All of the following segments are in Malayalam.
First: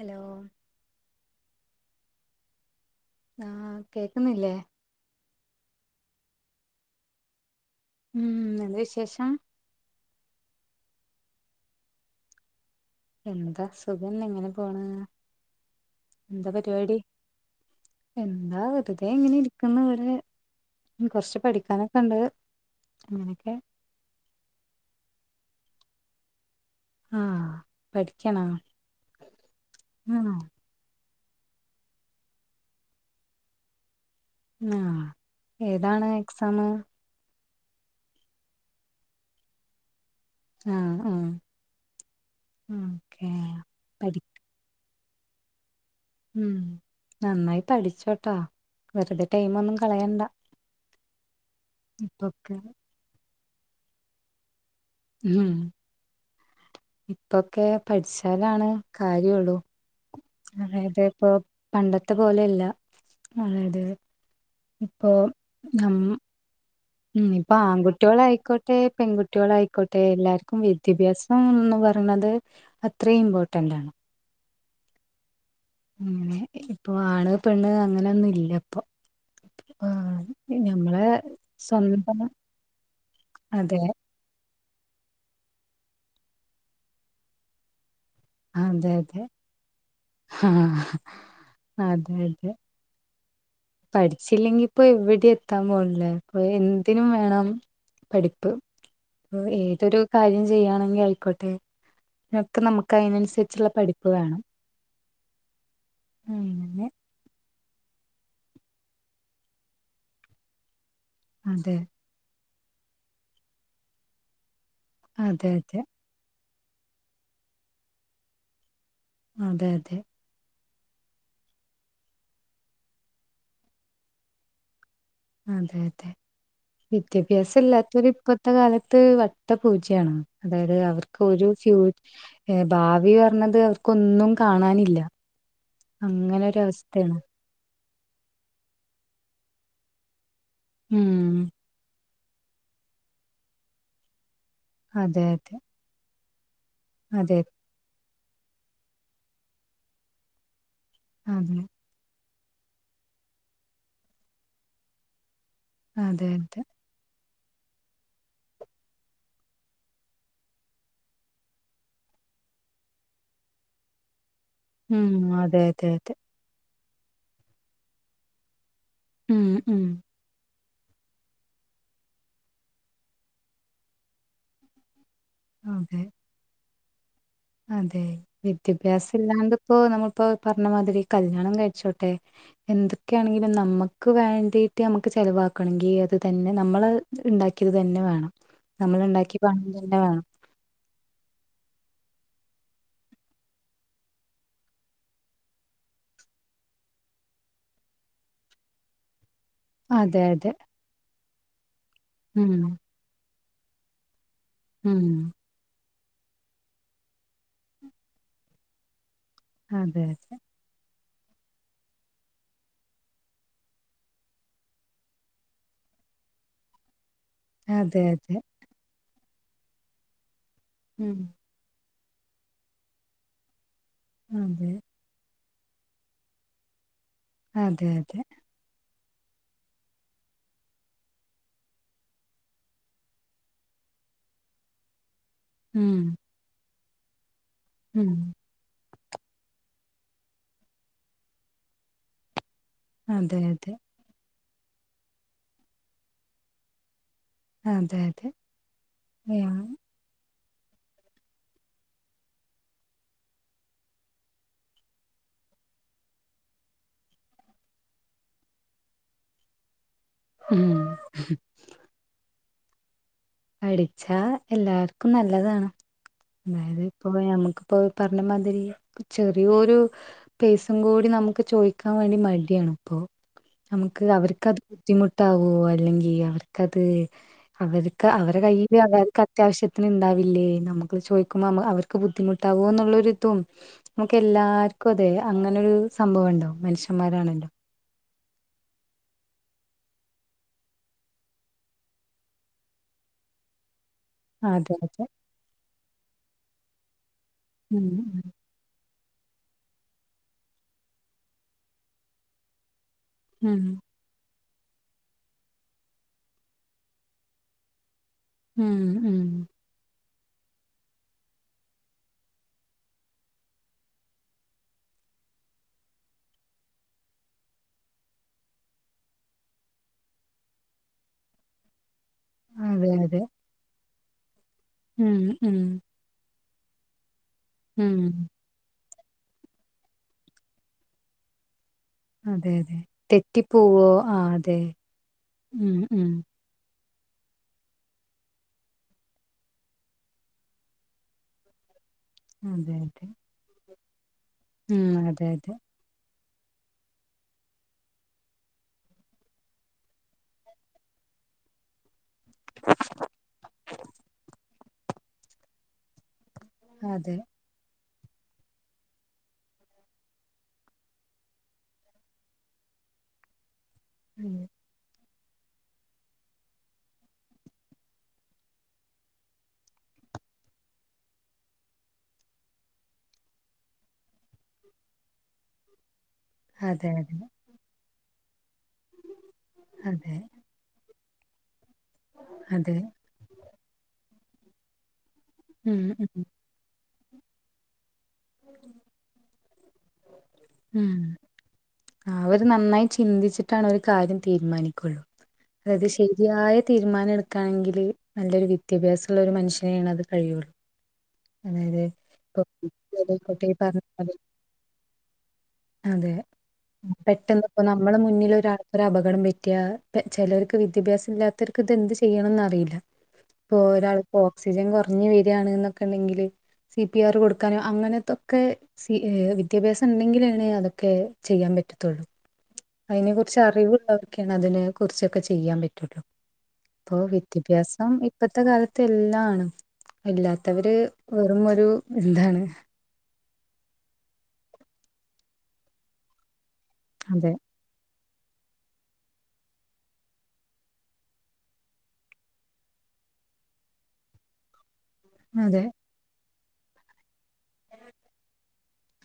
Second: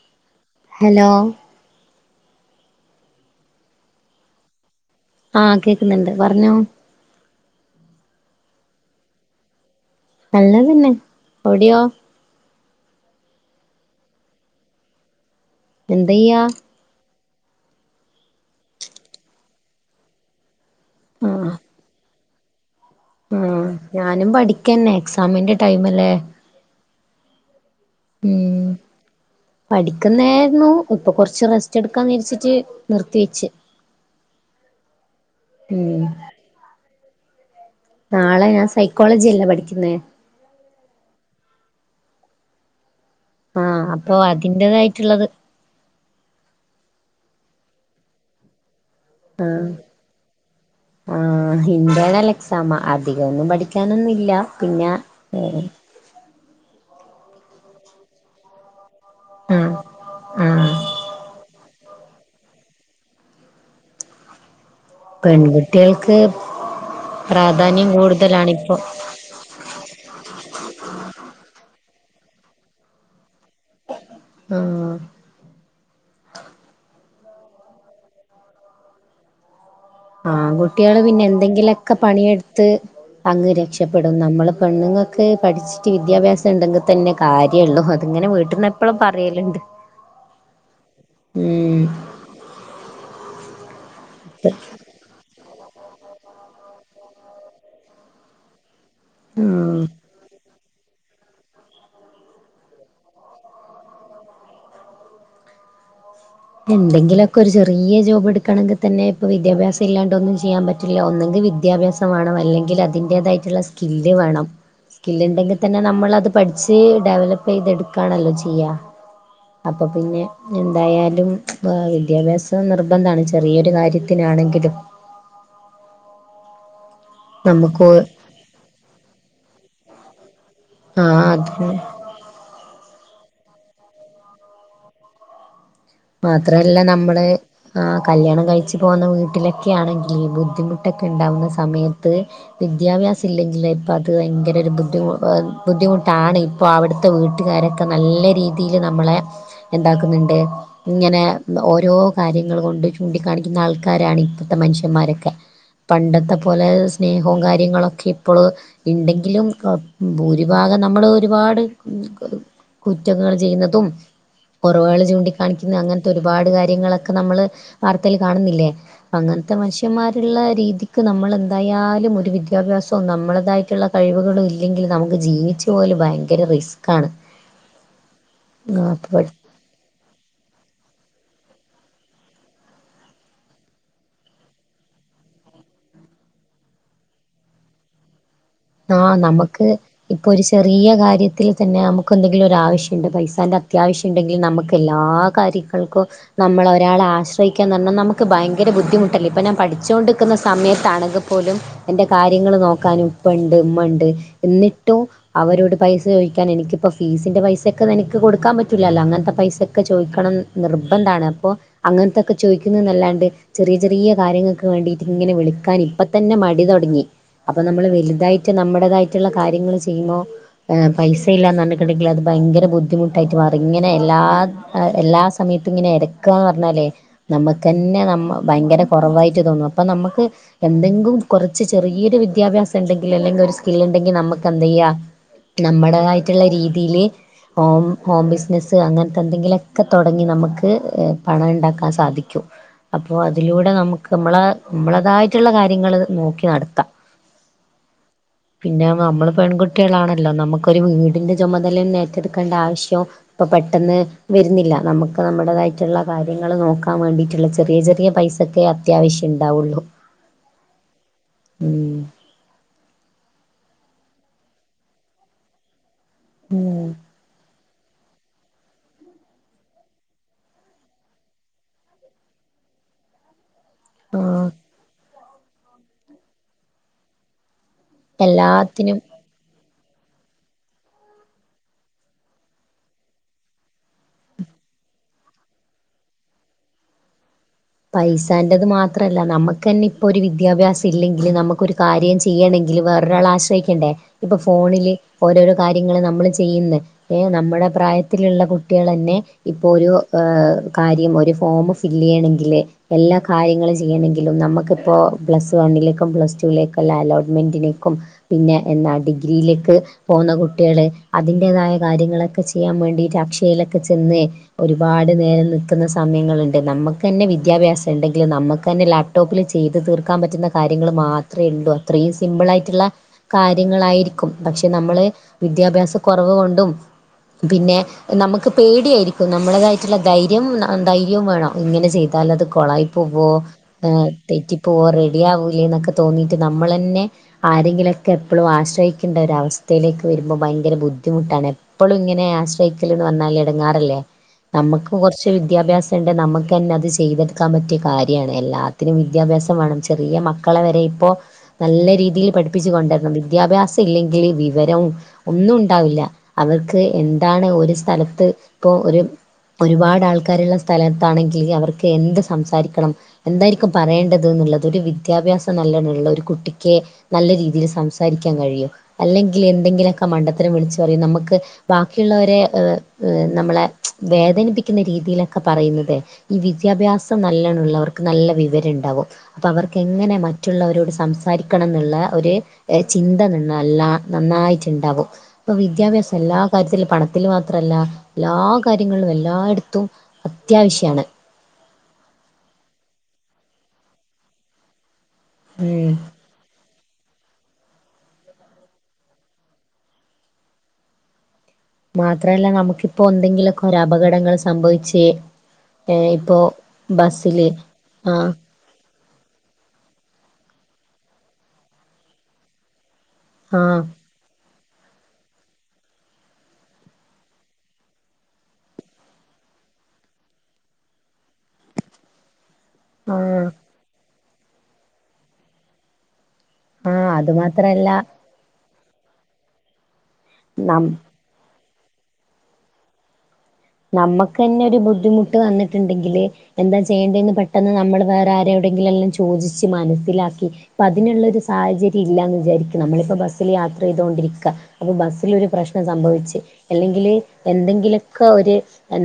ഹലോ ഹെലോ ആ കേക്കുന്നില്ലേ ആ കേക്കുന്ന്ണ്ട് പറഞ്ഞോ ഉം എന്താ വിശേഷം നല്ലതന്നെ അവിടെയോ എന്താ സുഖന്നെ ഇങ്ങനെ പോണ് എന്തെയ്യാ എന്താ പരിപാടി എന്താ വെറുതെ ഇങ്ങനെ ഇരിക്കുന്നു വിടെ കൊറച്ച് പഠിക്കാനൊക്കെണ്ട് ഉ ഞാനും പഠിക്കന്നെ എക്സാമിന്റെ ടൈമല്ലേ ആ ഉം ആഹ് പഠിക്കുന്നേയിര്ന്നു അപ്പൊ കൊറച്ച് റെസ്റ്റ് എടുക്കാന്ന് വിചാരിച്ചിട്ട് നിർത്തി വെച്ച് ആ ഉം ഏതാണ് എക്സാമ് നാളെ ഞാൻ സൈക്കോളജി അല്ലേ പഠിക്കുന്നേ ആ ആ മ് ആ അപ്പൊ അതിന്റെതായിട്ടുള്ളത് ഉം നന്നായി പഠിച്ചോട്ടോ വെറുതെ ആ ടൈം ഒന്നും കളയണ്ട ആ ഇന്റേണൽ ഇപ്പൊക്കെ എക്സാമ അതി കൊന്നും പഠിക്കാനൊന്നു ഇല്ല പിന്നെ ഏ ഉം ഇപ്പൊക്കെ പഠിച്ചാലാണ് കാര്യള്ളൂ ആഹ് ആഹ് അതായത് ഇപ്പൊ പണ്ടത്തെ പോലെയല്ല അതായത് ഇപ്പൊ നം പെൺകുട്ടികൾക്ക് ഇപ്പൊ പ്രാധാന്യം ആൺകുട്ടികളായിക്കോട്ടെ കൂടുതലാണിപ്പോ പെൺകുട്ടികളായിക്കോട്ടെ എല്ലാർക്കും വിദ്യാഭ്യാസം ഒന്ന് പറ ന്നത് അത്രയും ഇമ്പോർട്ടെൻ്റാണ് ആഹ് ഇപ്പോ ആണ് പെണ്ണു അങ്ങനെന്നും ഇല്ലപ്പൊ ആൺകുട്ടികള് പിന്നെ എന്തെങ്കിലുമൊക്കെ സ്വന്തം പണിയെടുത്ത് അങ്ങ് അതെ രക്ഷപ്പെടും നമ്മൾ പെണ്ണുങ്ങൾക്ക് പഠിച്ചിട്ട് വിദ്യാഭ്യാസം ഉണ്ടെങ്കിൽ തന്നെ കാര്യേള്ളൂ അങ്ങനെ വീട്ടിൽന്ന് അതെ എപ്പളും അതെ പറയലണ്ട് ആഹ് അതെ അതെ പഠിച്ചില്ലെങ്കിപ്പൊ എവിടെത്ത ത്താൻ പോണില്ല അപ്പൊ എന്തിനും വേണം പഠിപ്പ് ഉം ഏതൊരു കാര്യം ചെയ്യണെങ്കിൽ ആയിക്കോട്ടെ അയ്നൊക്കെ നമുക്ക് അയ്നന്സര്ച്ചുള്ള പഠിപ്പ് വേണം അങ്ങനെ എന്തെങ്കിലൊക്കെ ഒരു ചെറിയ ജോബ് എടുക്കണങ്കിൽ തന്നെ ഇപ്പൊ വിദ്യാഭ്യാസല്ലാണ്ട് ഒന്നും ചെയ്യാൻ പ റ്റില്ല ഒന്നെങ്കിൽ അതെ വിദ്യാഭ്യാസം വേണം അല്ലെങ്കിൽ അതിൻ്റേതായിട്ട്ള്ള സ്കില്ല് വേണം അതെ സ്കില്ണ്ടെങ്കിൽ തന്നെ അതെ നമ്മൾ അത് പഠിച്ച് ഡെവലപ്പ് ചെയ്തെട്ക്കാണല്ലോ ചെയ്യാ അതെ അപ്പൊ അതെ പിന്നെ എന്തായാലും വിദ്യാഭ്യാസം നിർബന്ധാണ് ചെറിയൊരു കാര്യത്തിനാണെങ്കിലും അതെ അതെ വിദ്യാഭ്യാസ നമുക്ക് ഇല്ലാത്തവര് ഇപ്പത്തെ കാലത്ത് വട്ടപൂ ജ്യാണ് അതായത് ആ അവർക്ക് ഒര് അതന്നെ ഫ്യൂ ഭാവി വി പറഞ്ഞത് അവർക്കൊന്നും കാണാനില്ല അങ്ങനെ മാത്രല്ല ഒരവസ്ഥയാണ് നമ്മള് ആ കല്യാണം കഴിച്ചു പോകുന്ന വീട്ടിലൊക്കെ ആണെങ്കിൽ ഈ ബുദ്ധി ബുദ്ധിമുട്ടൊക്കെ ഉം ഉണ്ടാവുന്ന സമയത്ത് വിദ്യാഭ്യാസം ഇല്ലെങ്കിൽ ഇപ്പം അത് ഭയങ്കര അതെ അതെ [unintelligible] ബുദ്ധിമുട്ടാണ് ഇപ്പോ അവിടുത്തെ അതെ വീട്ടുകാരൊക്കെ നല്ലെ രീതിയിൽ നമ്മളെ എന്താക്കുന്നുണ്ട് ഇങ്ങനെ അതെ ഓരോ കാര്യങ്ങൾ കൊണ്ട് ചൂണ്ടിക്കാണിക്ക്ന്ന ആൾക്കാരാണ് ഇപ്പത്തെ മനുഷ്യന്മാരൊക്കെ അതെ പണ്ടത്തെ അതെ പോലെ സ്നേഹ വും കാര്യങ്ങളൊക്കെ ഇപ്പോൾ ഇണ്ടെങ്കിലും ഭൂരിഭാഗം നമ്മൾ ഒരുപാട് കുറ്റങ്ങൾ ചെയ്യുന്നതും കുറവുകൾ ഉം അതെ ചൂണ്ടിക്കാണിക്കുന്നു അതെ അങ്ങനത്തെ അതെ ഒരുപാട് കാര്യങ്ങളൊക്കെ നമ്മള് വാർത്തയിൽ കാണുന്നില്ലേ ഉം അങ്ങനത്തെ ഉം മനുഷ്യന്മാരുള്ള രീതി ക്ക് നമ്മൾ എന്തായാലും ഒരു വിദ്യാഭ്യാസവും നമ്മളേതായിട്ടുള്ള കഴിവുകളൾ ഇല്ലെങ്കിൽ നമുക്ക് ജീവിച്ചൊവല് അതെ ഭയങ്കര റിസ്കാണ് അതെ വിദ്യാഭ്യാസം ഇല്ലാണ്ട് ഇപ്പോ നമ്മളിപ്പോ പറഞ്ഞമാതിരി കല്ല്യാണം കഴിച്ചോട്ടെ എന്തൊക്കെയാണെങ്കിലും നമ്മുക്ക് വേണ്ടീട്ട് നമ്മുക്ക് ചിലവാ ക്കണെങ്കിൽ അത് തന്നെ നമ്മൾ ഉണ്ടാക്കിയത് തന്നെ വേണം ആഹ് നമുക്ക് ഇപ്പൊ ഒരു ചെറിയ കാര്യത്തിൽ തന്നെ നമുക്ക് നമുക്കന്തെങ്കിലും ഒരാ വശ്യമുണ്ട് പൈസാന്റെ അത്യാവശ്യം ഉണ്ടെങ്കിൽ നമുക്ക് എല്ലാ കാര്യങ്ങൾക്കും നമ്മള് ഒരാള് ആശ്രയിക്കന്ന് പറഞ്ഞാൽമുക്ക് ഭയങ്കര ബുദ്ധിമുട്ടല്ലേ ഇപ്പ അതെ പഠിച്ചോണ്ടിരിക്കുന്ന അതെ സമയത്താണങ്കിൽ പോലും എന്റെ കാര്യങ്ങള്ൾ ഉം നോക്കാൻ ഉപ്പണ്ട് ഉമ്മണ്ട് ന്നിട്ടും ഉം അവരോട് പൈസ ചോയ്ക്കാൻ എനിക്കിപ്പോ ഫീസിന്റെ പൈസയൊക്കെ എനിക്ക് കൊടുക്കാൻ പറ്റൂല്ലല്ലോ അങ്ങനത് പൈസൊക്കെ അതെ ചോദിക്കണം അതെ നിർ ഇന്താണ് അപ്പോ അങ്ങനത്തൊക്കെ ചോദിക്കുന്നതല്ലാണ്ട് ചെറിയ ചെറിയ കാര്യങ്ങൾക്ക് വേണ്ടിയിട്ട് ഇങ്ങനെ വിളിക്കാനാരി അപ്പ തന്നെ മടി തുടങ്ങി അപ്പൊ നമ്മള് അതെ അതെ വലുതായിട്ട് നമ്മുടേതായിട്ടുള്ള കാര്യങ്ങൾ ചെയ്യുമ്പോൾ ഉം പൈസയിലല്ലാ ന്നർഞ്ഞ് അത് ഭയങ്കര ബുദ്ധിമുട്ടായിട്ട് മാറി ഇങ്ങനെ എല്ലാ അതെ എല്ലാ സമയത്ത് ഇങ്ങനെ എരക്കാന്ന് പറഞ്ഞാലേ അതെ നമുക്ക്ന്നെ ന അതെ ഭയങ്കര കുറവായിട്ട് തോന്നും അപ്പൊ നമുക്ക് എന്തെങ്കും കുറച്ച് ചെറിയൊരു വിദ്യാഭ്യസം ഉണ്ടെങ്കി അല്ലെങ്കിൽ ഒരു സ്കിൽ ഉണ്ടെങ്കിൽ നമുക്ക് എന്തയ്യ ഉം നമ്മുടെതായിട്ടുള്ള രീതിൽ ഹോം ഉം ഹോം ബിസിനസ്സ് അങ്ങനെ എന്തെങ്കിലൊക്കെ തൊടങ്ങി നമുക്ക് പണം ഉണ്ടാക്കാൻ സാധിക്കും അപ്പൊ അതെ അതിലൂടെ അതെ നമുക്ക് മ്മളെ മ്മളതായിട്ടുള്ള കാര്യങ്ങള് നോക്കി നടത്താം അതെ അതെ പിന്നെ നമ്മള് ഉം പെൺകുട്ടികളാണല്ലോ നമ്മുക്ക് ഒരു വീടിന്റെ ചുമതല ഏറ്റെടുക്കേണ്ട ആവശ്യാം ഇപ്പ പെട്ടെന്ന് വരുന്നില്ല നമുക്ക് നമ്മുടെതാ യിട്ടുള്ള കാര്യങ്ങള് നോക്കാൻ വേണ്ടിട്ടുള്ള ചെറിയ ചെറിയ പൈസക്കെ അത്യാവശ്യം ഉണ്ടാവുള്ളു ഉം പടിച്ചാ എല്ലാർക്കും നല്ലതാണ് അതായത് ഉം ഇപ്പോ നമ്മുക്ക് ഇപ്പോൾ പറഞ്ഞമാതിരി ചെറിയൊരു പേസും കൂടി നമുക്ക് ചോദിക്കാൻ വേണ്ടി മടിയാണ് അപ്പോ നമുക്ക് ആ അവർക്കത് ബുദ്ധിമുട്ടാവോ അല്ലെങ്കിൽ അവർക്കത് അവർ അവരു കയ്യിയില് എല്ലാത്തിനും അവർക്ക് അത്യാവശ്യത്തി ണ്ടാവില്ലേ നമ്മുക്ക് ചോദിക്കുമ്പോ അവർക്ക് ബുദ്ധിമുട്ടാവോ എന്നുള്ളരിതും നമുക്ക് എല്ലാര് ക്കും അതെ അങ്ങനെരു സംഭവംണ്ടോ മനുഷ്യന്മാരാണല്ലോ പൈസെന്ടെത് മാത്രമല്ല നമുക്ക് തന്നെ ഇപ്പോൾ ഒരു വിദ്യാഭ്യാസം ഇല്ലെങ്കിൽ നമുക്കൊരു കാര്യം ചെയ്യണമെങ്കിൽ വേറൊരാളാശ്രയിക്കണ്ടേ ഇപ്പൊ അതെ ഫോണില് അതെ ഓരോരോ കാര്യങ്ങള് നമ്മള് ചെയ്യുന്ന് ഏ നമ്മുടെ ഉം പ്രായത്തിലുള്ള കുട്ടികൾന്നെ ഇപ്പൊ ഒരു കാര്യം ഒരു ഫോം ഫില്ല് ചെയ്യണെങ്കില് എല്ലാ ഉം കാര്യങ്ങളും ചെയ്യണെങ്കിലും നമുക്ക് മുക്ക്പ്പോ പ്ലസ് വണ്ണിലേക്കും പ്ലസ് ടുൂിലേക്കും അല്ല അലോട്ട്മെന്റിനേക്കും പിന്നെ ഉം എന്നാ ഉം ഡിഗ്രിയിലേക്ക് പോകുന്ന കുട്ടികൾ അതിന്റേതായ കാര്യങ്ങളൊക്കെ ചെയ്യാൻ വേണ്ടിട്ട് അക്ഷയിലൊക്കെ ചെന്ന് ഒരുപാട് നേരെം നിക്കുന്ന സമയങ്ങളുണ്ട് നമുക്ക് തന്നെ വി വിദ്യാഭ്യാസം ഉണ്ടെങ്കിൽ നമുക്ക് തന്നെ ലാപ്ടോപ്പിൽ ചെയ്ത് തീർക്കാൻ പറ്റുന്ന കാര്യങ്ങൾ മാത്രമേ ഉള്ളൂ ത്രയും സിമ്പിൾ ആയിട്ടുള്ള അതെ അതെ കാര്യങ്ങളായിരിക്കും പക്ഷെ നമ്മള് ഉം ഉം വിദ്യാഭ്യാസ കുറവ് കൊണ്ട് പിന്നെ ഉം നമുക്ക് പേടിയായിരിക്കും നമ്മളേതായിട്ടുള്ള ധൈര്യം ധര്യവും വേണം ഇങ്ങനെചെ ചെയ്താൽ അത് അതെ അതെ കൊളായി പോൂവോ തെറ്റിപ്പോവോ ആ അതെ തെറ്റിപ്പോവോ റെഡി ആവൂലേ ഉം എന്നൊക്കെ ഉം തോന്നീട്ട് നമ്മളെന്നെ ആരെങ്കിലുക്കെ എപ്പളും ആശ്രയിക്കേണ്ട ഒര അവസ്ഥയിലേക്ക് വരുമ്പോൾ ഭയങ്കര ബുദ്ധിമുട്ടാണ് എപ്പോളുംങ്ങനെ അതെ ആശ്രയിക്കലന്ന് അതെ പർഞാൽ ഇടങ്ങാറല്ലേ ഉം നമുക്ക് അതെ കുറച്ച് അതെ വിദ്യാഭ്യാസംണ്ടേ നമുക്ക് തന്നെ അത് ചെയ്തെടുക്കാൻ പറ്റിയ കാര്യാണ് എല്ലാത്തിനും വിദ്യാഭ്യാസം വേണം ചെറിയ മക്കളെ വരെ ഇപ്പോ നല്ല രീതി രീതിയിൽ പഠിപ്പിച്ച് കൊണ്ടരണം വിദ്യാഭ്യാസം ഇല്ലെങ്കിൽ വിവരം ഒന്നും ഉണ്ടാവില്ല അവർക്ക് അതെ എന്താണ് ഒരു സ്ഥലം ഇപ്പോ ഒരു ഒരുപാട് ആൾക്കാരുള്ള സ്ഥലത്താണെങ്കിൽ അവർക്ക് എന്ത് സംസാരിക്കണം എന്തായിരിക്കും പറയേണ്ടത് ഉം എന്നുള്ളത് ഒരു വി വിദ്യാഭ്യാസം നല്ലോണംള്ള ഒരു കുട്ടിക്ക് നല്ല രീതിയിൽ സംസാരിക്കാൻ കഴിയോ അല്ലെങ്കിൽ എന്തെങ്കിലോക്ക മണ്ടത്തരം വിളിച്ചു പറയും നമുക്ക് ബാക്കിയുള്ളവരെ നമ്മളെ വേദനിപ്പിക്കുന്ന രീതി തിയിലൊക്കെ പറയുന്നുന്നത് അതെ അതെ വിദ്യാഭ്യാസം നല്ലണംള്ളവർക്ക് നല്ല വിവരണ്ടാവും പ്പോ അവർക്ക് അതെ എങ്ങനെ മറ്റുള്ളവരോട് സംസാരിക്ക ണം ന്നുള്ള ഒരു അതെ ചിന്ത നിന്നല്ല നന്നായിട്ടുണ്ടാവും ഇപ്പൊ ഉം വിദ്യാഭ്യാസം ഉം എല്ലാ കാര്യത്തിലും പണത്തില് മാത്രല്ല എല്ലാ കാര്യങ്ങളും എല്ലായിടത്തും ഉം അത്യാവശ്യമാണ് അവര് നന്നായി ചിന്തിച്ചിട്ടാണ് ഒരു കാര്യം തീരുമാനിക്കുള്ളൂ അതത് ഉം ശരിയായ രീ തീരുമാനം എടുക്കാണെങ്കില് നല്ലൊരു വിദ്യാഭ്യാസള്ള ഒരു മനുഷ്യനെയാണ് അത് കഴിയുള്ളൂ അതായത് ഇപ്പൊ മാത്രല്ല നമുക്കിപ്പോ ആയിക്കോട്ടെ ഈ എന്തെങ്കിലൊക്കെ ഒരു പറഞ്ഞ പോലെ അപകടങ്ങൾ സംഭവിച്ചേ അതെ പെട്ടെന്ന്പ്പോ നമ്മളെ ആഹ് മുന്നിൽ ഒരാൾക്കരു അപകടം പറ്റിയ ചിലവർക്ക് വിദ്യാഭ്യാസം ഇല്ലാത്തവർക്ക് ഇതെന്ത്ചെയ്യണംന്ന് അറിയില്ല ഇപ്പൊ ആഹ് ഒരാൾ സിജൻ കുറഞ്ഞു വരാണ്ന്നൊ ക്കെണ്ടെങ്കില് സി പി ആർ കൊടുക്കാനോ അങ്ങനത്തൊക്കെ സ വിദ്യാഭ്യാസം ഉണ്ടെങ്കിലാണ് അതൊക്കെ ചെയ്യാൻറ്റ ത്തു അതിനെ കുറിച്ച് ആഹ് അറിവുള്ളോർക്കേ അതിനെ കുറിച്ചൊക്കെ ചെയ്യാൻ പറ്റുള്ളൂ ഇപ്പൊ ആഹ് അത് മാത്രല്ല വിദ്യാഭ്യാസം ഇപ്പത്തെ കാലത്ത് എല്ലാണ് ഇല്ലാത്തവര് നം വെറും ഒരു എന്താണ് ഞമ്മക്കെന്നെ ഒരു ബുദ്ധിമുട്ട് വന്നിട്ടുണ്ടെങ്കില് എന്താ ചെയ്യേണ്ടന്ന് അതെ പെട്ടെന്ന് നമ്മള് വേ റാരോടെങ്കിലല്ലാം ചോദിച്ച് മനസ്സിലാക്കി ഇപ്പതിനുള്ളൊരു സാഹചര്യില്ലാന്ന് വിചാരിക്ക് നമ്മളിപ്പോ ബസ്സില് യാത്ര ചെയ്തൊണ്ടിരിക്ക അപ്പൊ ബസ്സിലൊരു അതെ പ്രശ്നം സംഭവിച്ച് എല്ലെങ്കില് എന്തെങ്കിലൊക്കെ ഒര്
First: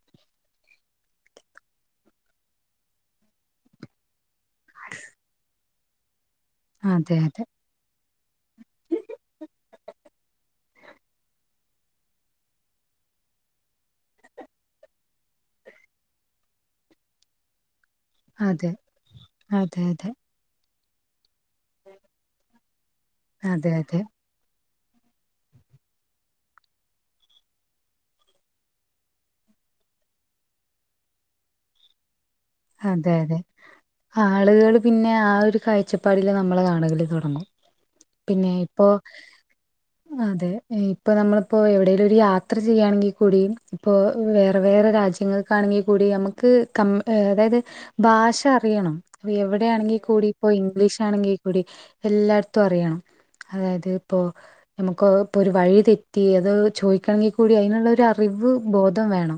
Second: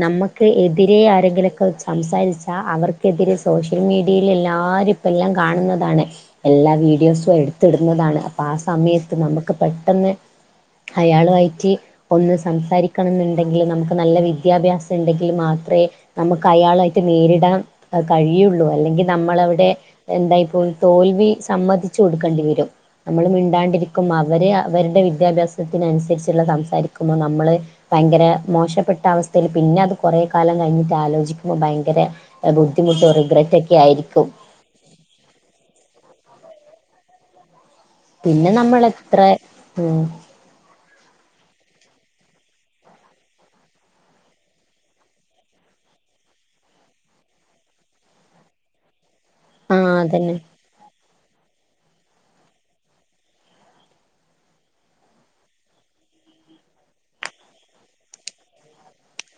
നമ്മക്ക് എതിരെ ആരെങ്കിലൊക്കെ സംസാരിച്ചാ അവർക്കെതിരെ സോഷ്യൽ മീഡിയയിലെല്ലാ രുപ്പോ എല്ലാം കാണുന്നതാണ് എല്ലാ അതെ വീഡിയോസു അതെ എട്ത്തിടുന്നതാണ് അപ്പൊ ആ സമയത്ത് നമ്മക്ക് പെട്ടെന്ന് അയാളുവായിട്ട് ഒന്ന് സംസാരിക്കണംന്ന്ണ്ടെങ്കില് നമ്മക്ക് നല്ല വി ദ്യാഭ്യാസണ്ടെങ്കില് മാത്രേ നമ്മക്ക് അയാളായിട്ട് നേരിടാൻ കഴിയുള്ളൂ അതെ അല്ലെങ്കിൽ നമ്മളവിടെ അതെ എന്തായ്പ്പോയ് തോൽവി സമ്മതിച്ചു കൊടുക്കണ്ടി വരും നമ്മള് അതെ അതെ അതെ മിണ്ടാണ്ടിരിക്കും അവരെ അവര്ടെ വിദ്യാഭ്യാസത്തിനനുസരിച്ചുള്ള സംസാരിക്കുമ്പോ നമ്മള് ഭയങ്കര മോശപ്പെട്ട അവസ് തേല് പിന്നെ അത് കുറേ കാലം കഴിഞ്ഞിട്ട് ആലോചിക്കുമ്പോ ഭയങ്കര ബുദ്ധിമുട്ടോ അതെ അതെ റിഗ്രറ്റ് ഒക്കെ ആയിരിക്കും ആള്കൾ പിന്നെ ആ ഒരു കാഴ്ചപ്പാടി ല് നമ്മളെ കാണലു തൊടങ്ങു പിന്നെ ഇപ്പോ ഉം അതെ ഇ പ്പോ നമ്മളിപ്പോ എവിടെേലൊരു യാത്ര ചെയ്യാണെങ്കി കൂടിം ഇപ്പോ വേറെ വേറെ രാജ്യങ്ങക്കാണെങ്കി കൂടി അമ്മക്ക് അതായത് ഭാഷ അറിയണം ആഹ് എവിടെയാണെങ്കി അതന്നെ കൂടിപ്പോ ഇംഗ്ലീഷ് ആണെങ്കിൽ കൂടി എല്ലാട്ത്തും അറിയണം. അതായത് ഇപ്പോ ഞമ്മക്ക് ഇപ്പൊരു വഴി തെറ്റി അത് ചോദിക്കണെങ്കിൽ കൂടി അതിനുള്ളൊരു അറി വ്വ് ബോധം വേണം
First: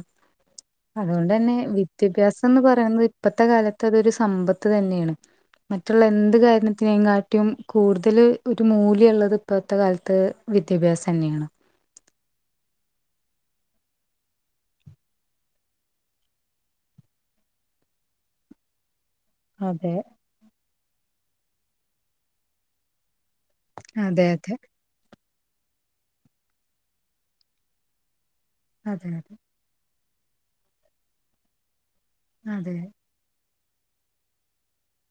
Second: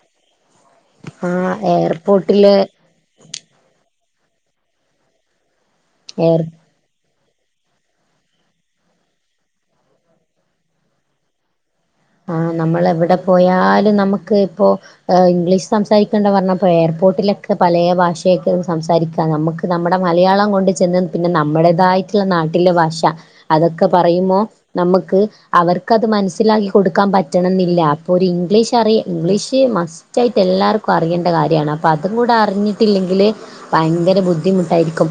ആ അതുകൊണ്ടെന്നെ എയർപോർട്ടില് വിദ്യാഭ്യാസംന്ന് പറയുന്നത് ഇപ്പോത്തെ കാലത്ത് അതൊരു സമ്പത്ത് തന്നെയാണ് മറ്റുള്ള എന്ത് എയർ കാര്യണത്തിനേകാ ട്ടും കൂടുതല് ഒരു മൂല്യള്ളത് ഇപ്പോഴത്തെ കാലത്ത് വിദ്യാഭ്യാസെന്നെയാണ്. ആ നമ്മളെവിടെ പോയാലു നമ്മക്ക് ഇപ്പോ ഇംഗ്ലീഷ് സംസാരിക്കണ്ട പറഞ്ഞപ്പേർ ബോട്ടിലൊക്കെ പലേ ഭാഷയെക്കാരു സംസാരിക്ക നമ്മക്ക് അതെ നമ്മടെ മലയാളം കൊണ്ട് ചെന്ന് പിന്നെ നമ്മുടേതായിട്ടുള്ള നാട്ടിലെ ഭാഷ അതൊക്കെ അതെ പറയുമ്പോ അതെ നമ്മക്ക് അവർക്കത് മനസ്സിലാക്കി കൊടുക്കാൻ പറ്റണെന്നില്ല. അപ്പൊ ര് ഇംഗ്ലീഷറി അതെ അതെ ഇംഗ്ലീഷ് മസ് റ്റായിട്ടു എല്ലാർക്കു അറിയേണ്ട കാര്യാണ്. അപ്പൊ അതും കൂടെ അതെ അറിഞ്ഞിട്ടില്ലെങ്കില് ഭയങ്കര ബുദ്ധിമുട്ടായിരിക്കും.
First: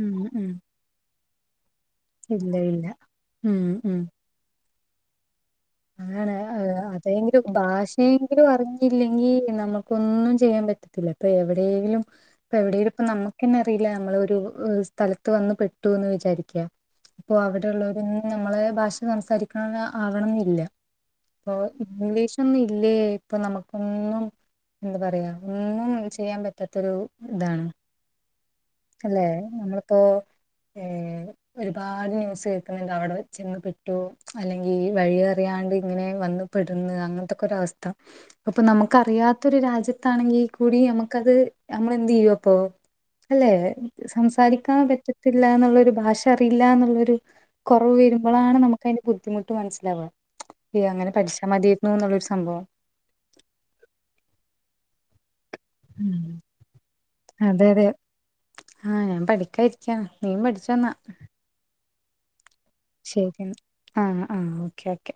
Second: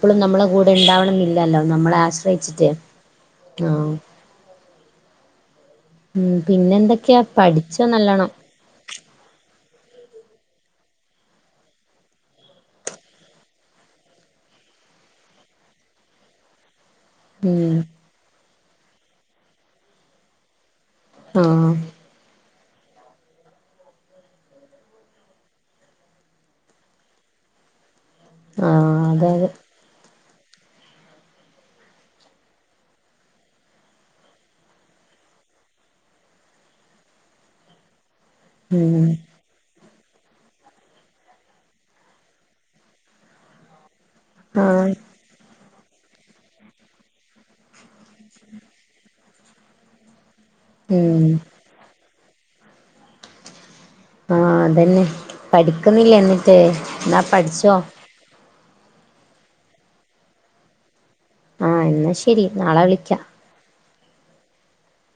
ഉം നമ്മളെ ഉം കൂടെ ഇണ്ടാവണംന്നില്ലല്ലോ. നമ്മളെ ഇല്ല ആശ്രയിച്ചിട്ട് ഇല്ല ഉം ആഹ് ആണ് ഉം പിന്നെ എന്തൊക്കെയാ അതേങ്കിലും പഠിച്ചോ നല്ലോണം ഭാഷയെങ്കിലും അറിഞ്ഞില്ലെങ്കി നമ്മുക്കൊന്നും ചെയ്യാൻ പറ്റത്തില്ല. ഇപ്പെ വിടേലും ഇപ്പൊ എവിടേലും ഇപ്പൊനമ്മക്കെന്നെ അറിയീല്ല നമ്മളൊരു സ്ഥലത്തു വ ന്ന് പെട്ടൂന്ന് വിചാരിക്ക പ്പൊ ഉം അവിടെള്ളോരൊന്നും മ്മളെ ഭാഷ സംസാരിക്കണംന്ന് ആവണംന്നില്ല. ഇപ്പൊ ആഹ് ഇംഗ്ലീഷൊന്നു ഇല്ലേ ഇപ്പൊ നമുക്കൊന്നും ന്താ പറയാ ഒന്നും ചെയ്യാൻ പറ്റാത്തൊരു ഇതാണ് ആഹ് അല്ലേ അതെ അതെ നമ്മളിപ്പോ ഏ ഒരുപാട് ന്യൂസ് കേക്ക്ന്ന്ണ്ട് അവിടെ ചെന്ന് പെട്ടു അല്ലെങ്കി വഴിയറിയാണ്ട് ഇങ്ങനെ വ ന്ന് പെട്ന്ന് അങ്ങനത്തെക്കൊര വസ്ഥ അപ്പൊ ഉം നമുക്കറിയാത്തൊര് രാജ്യ ത്താണെങ്കി കൂടി അമ്മക്കത് അമ്മളെന്തെയ്യൂ അപ്പൊ അല്ലേ സംസാരിക്കാൻ ആഹ് പറ്റത്തില്ല എന്നുള്ളൊര് രു ഭാഷ അറിയില്ലാന്നുള്ളൊരു കൊറവ് വരുമ്പൊളാണ് നമുക്ക് അയിന്റെ ബുദ്ധിമുട്ട് മനസ്സിലാവ. യാ അങ്ങനെ ഉം പടച്ചാ മതീർന്നുന്നൊള്ളൊരു സംഭവം ആ അതെന്നെ ഉം പഠിക്കുന്നില്ലെന്നിട്ട് ന്നാ പഠിച്ചോ. ആഹ ഞാൻ പഠിക്കാ ഇരിക്കാണ് നീം പഠിച്ചൊന്നാ ആ എന്നാ ശെരി നാളെ വിളിക്കാ ആഹ ആഹ ഓക്കെ ഓക്കെ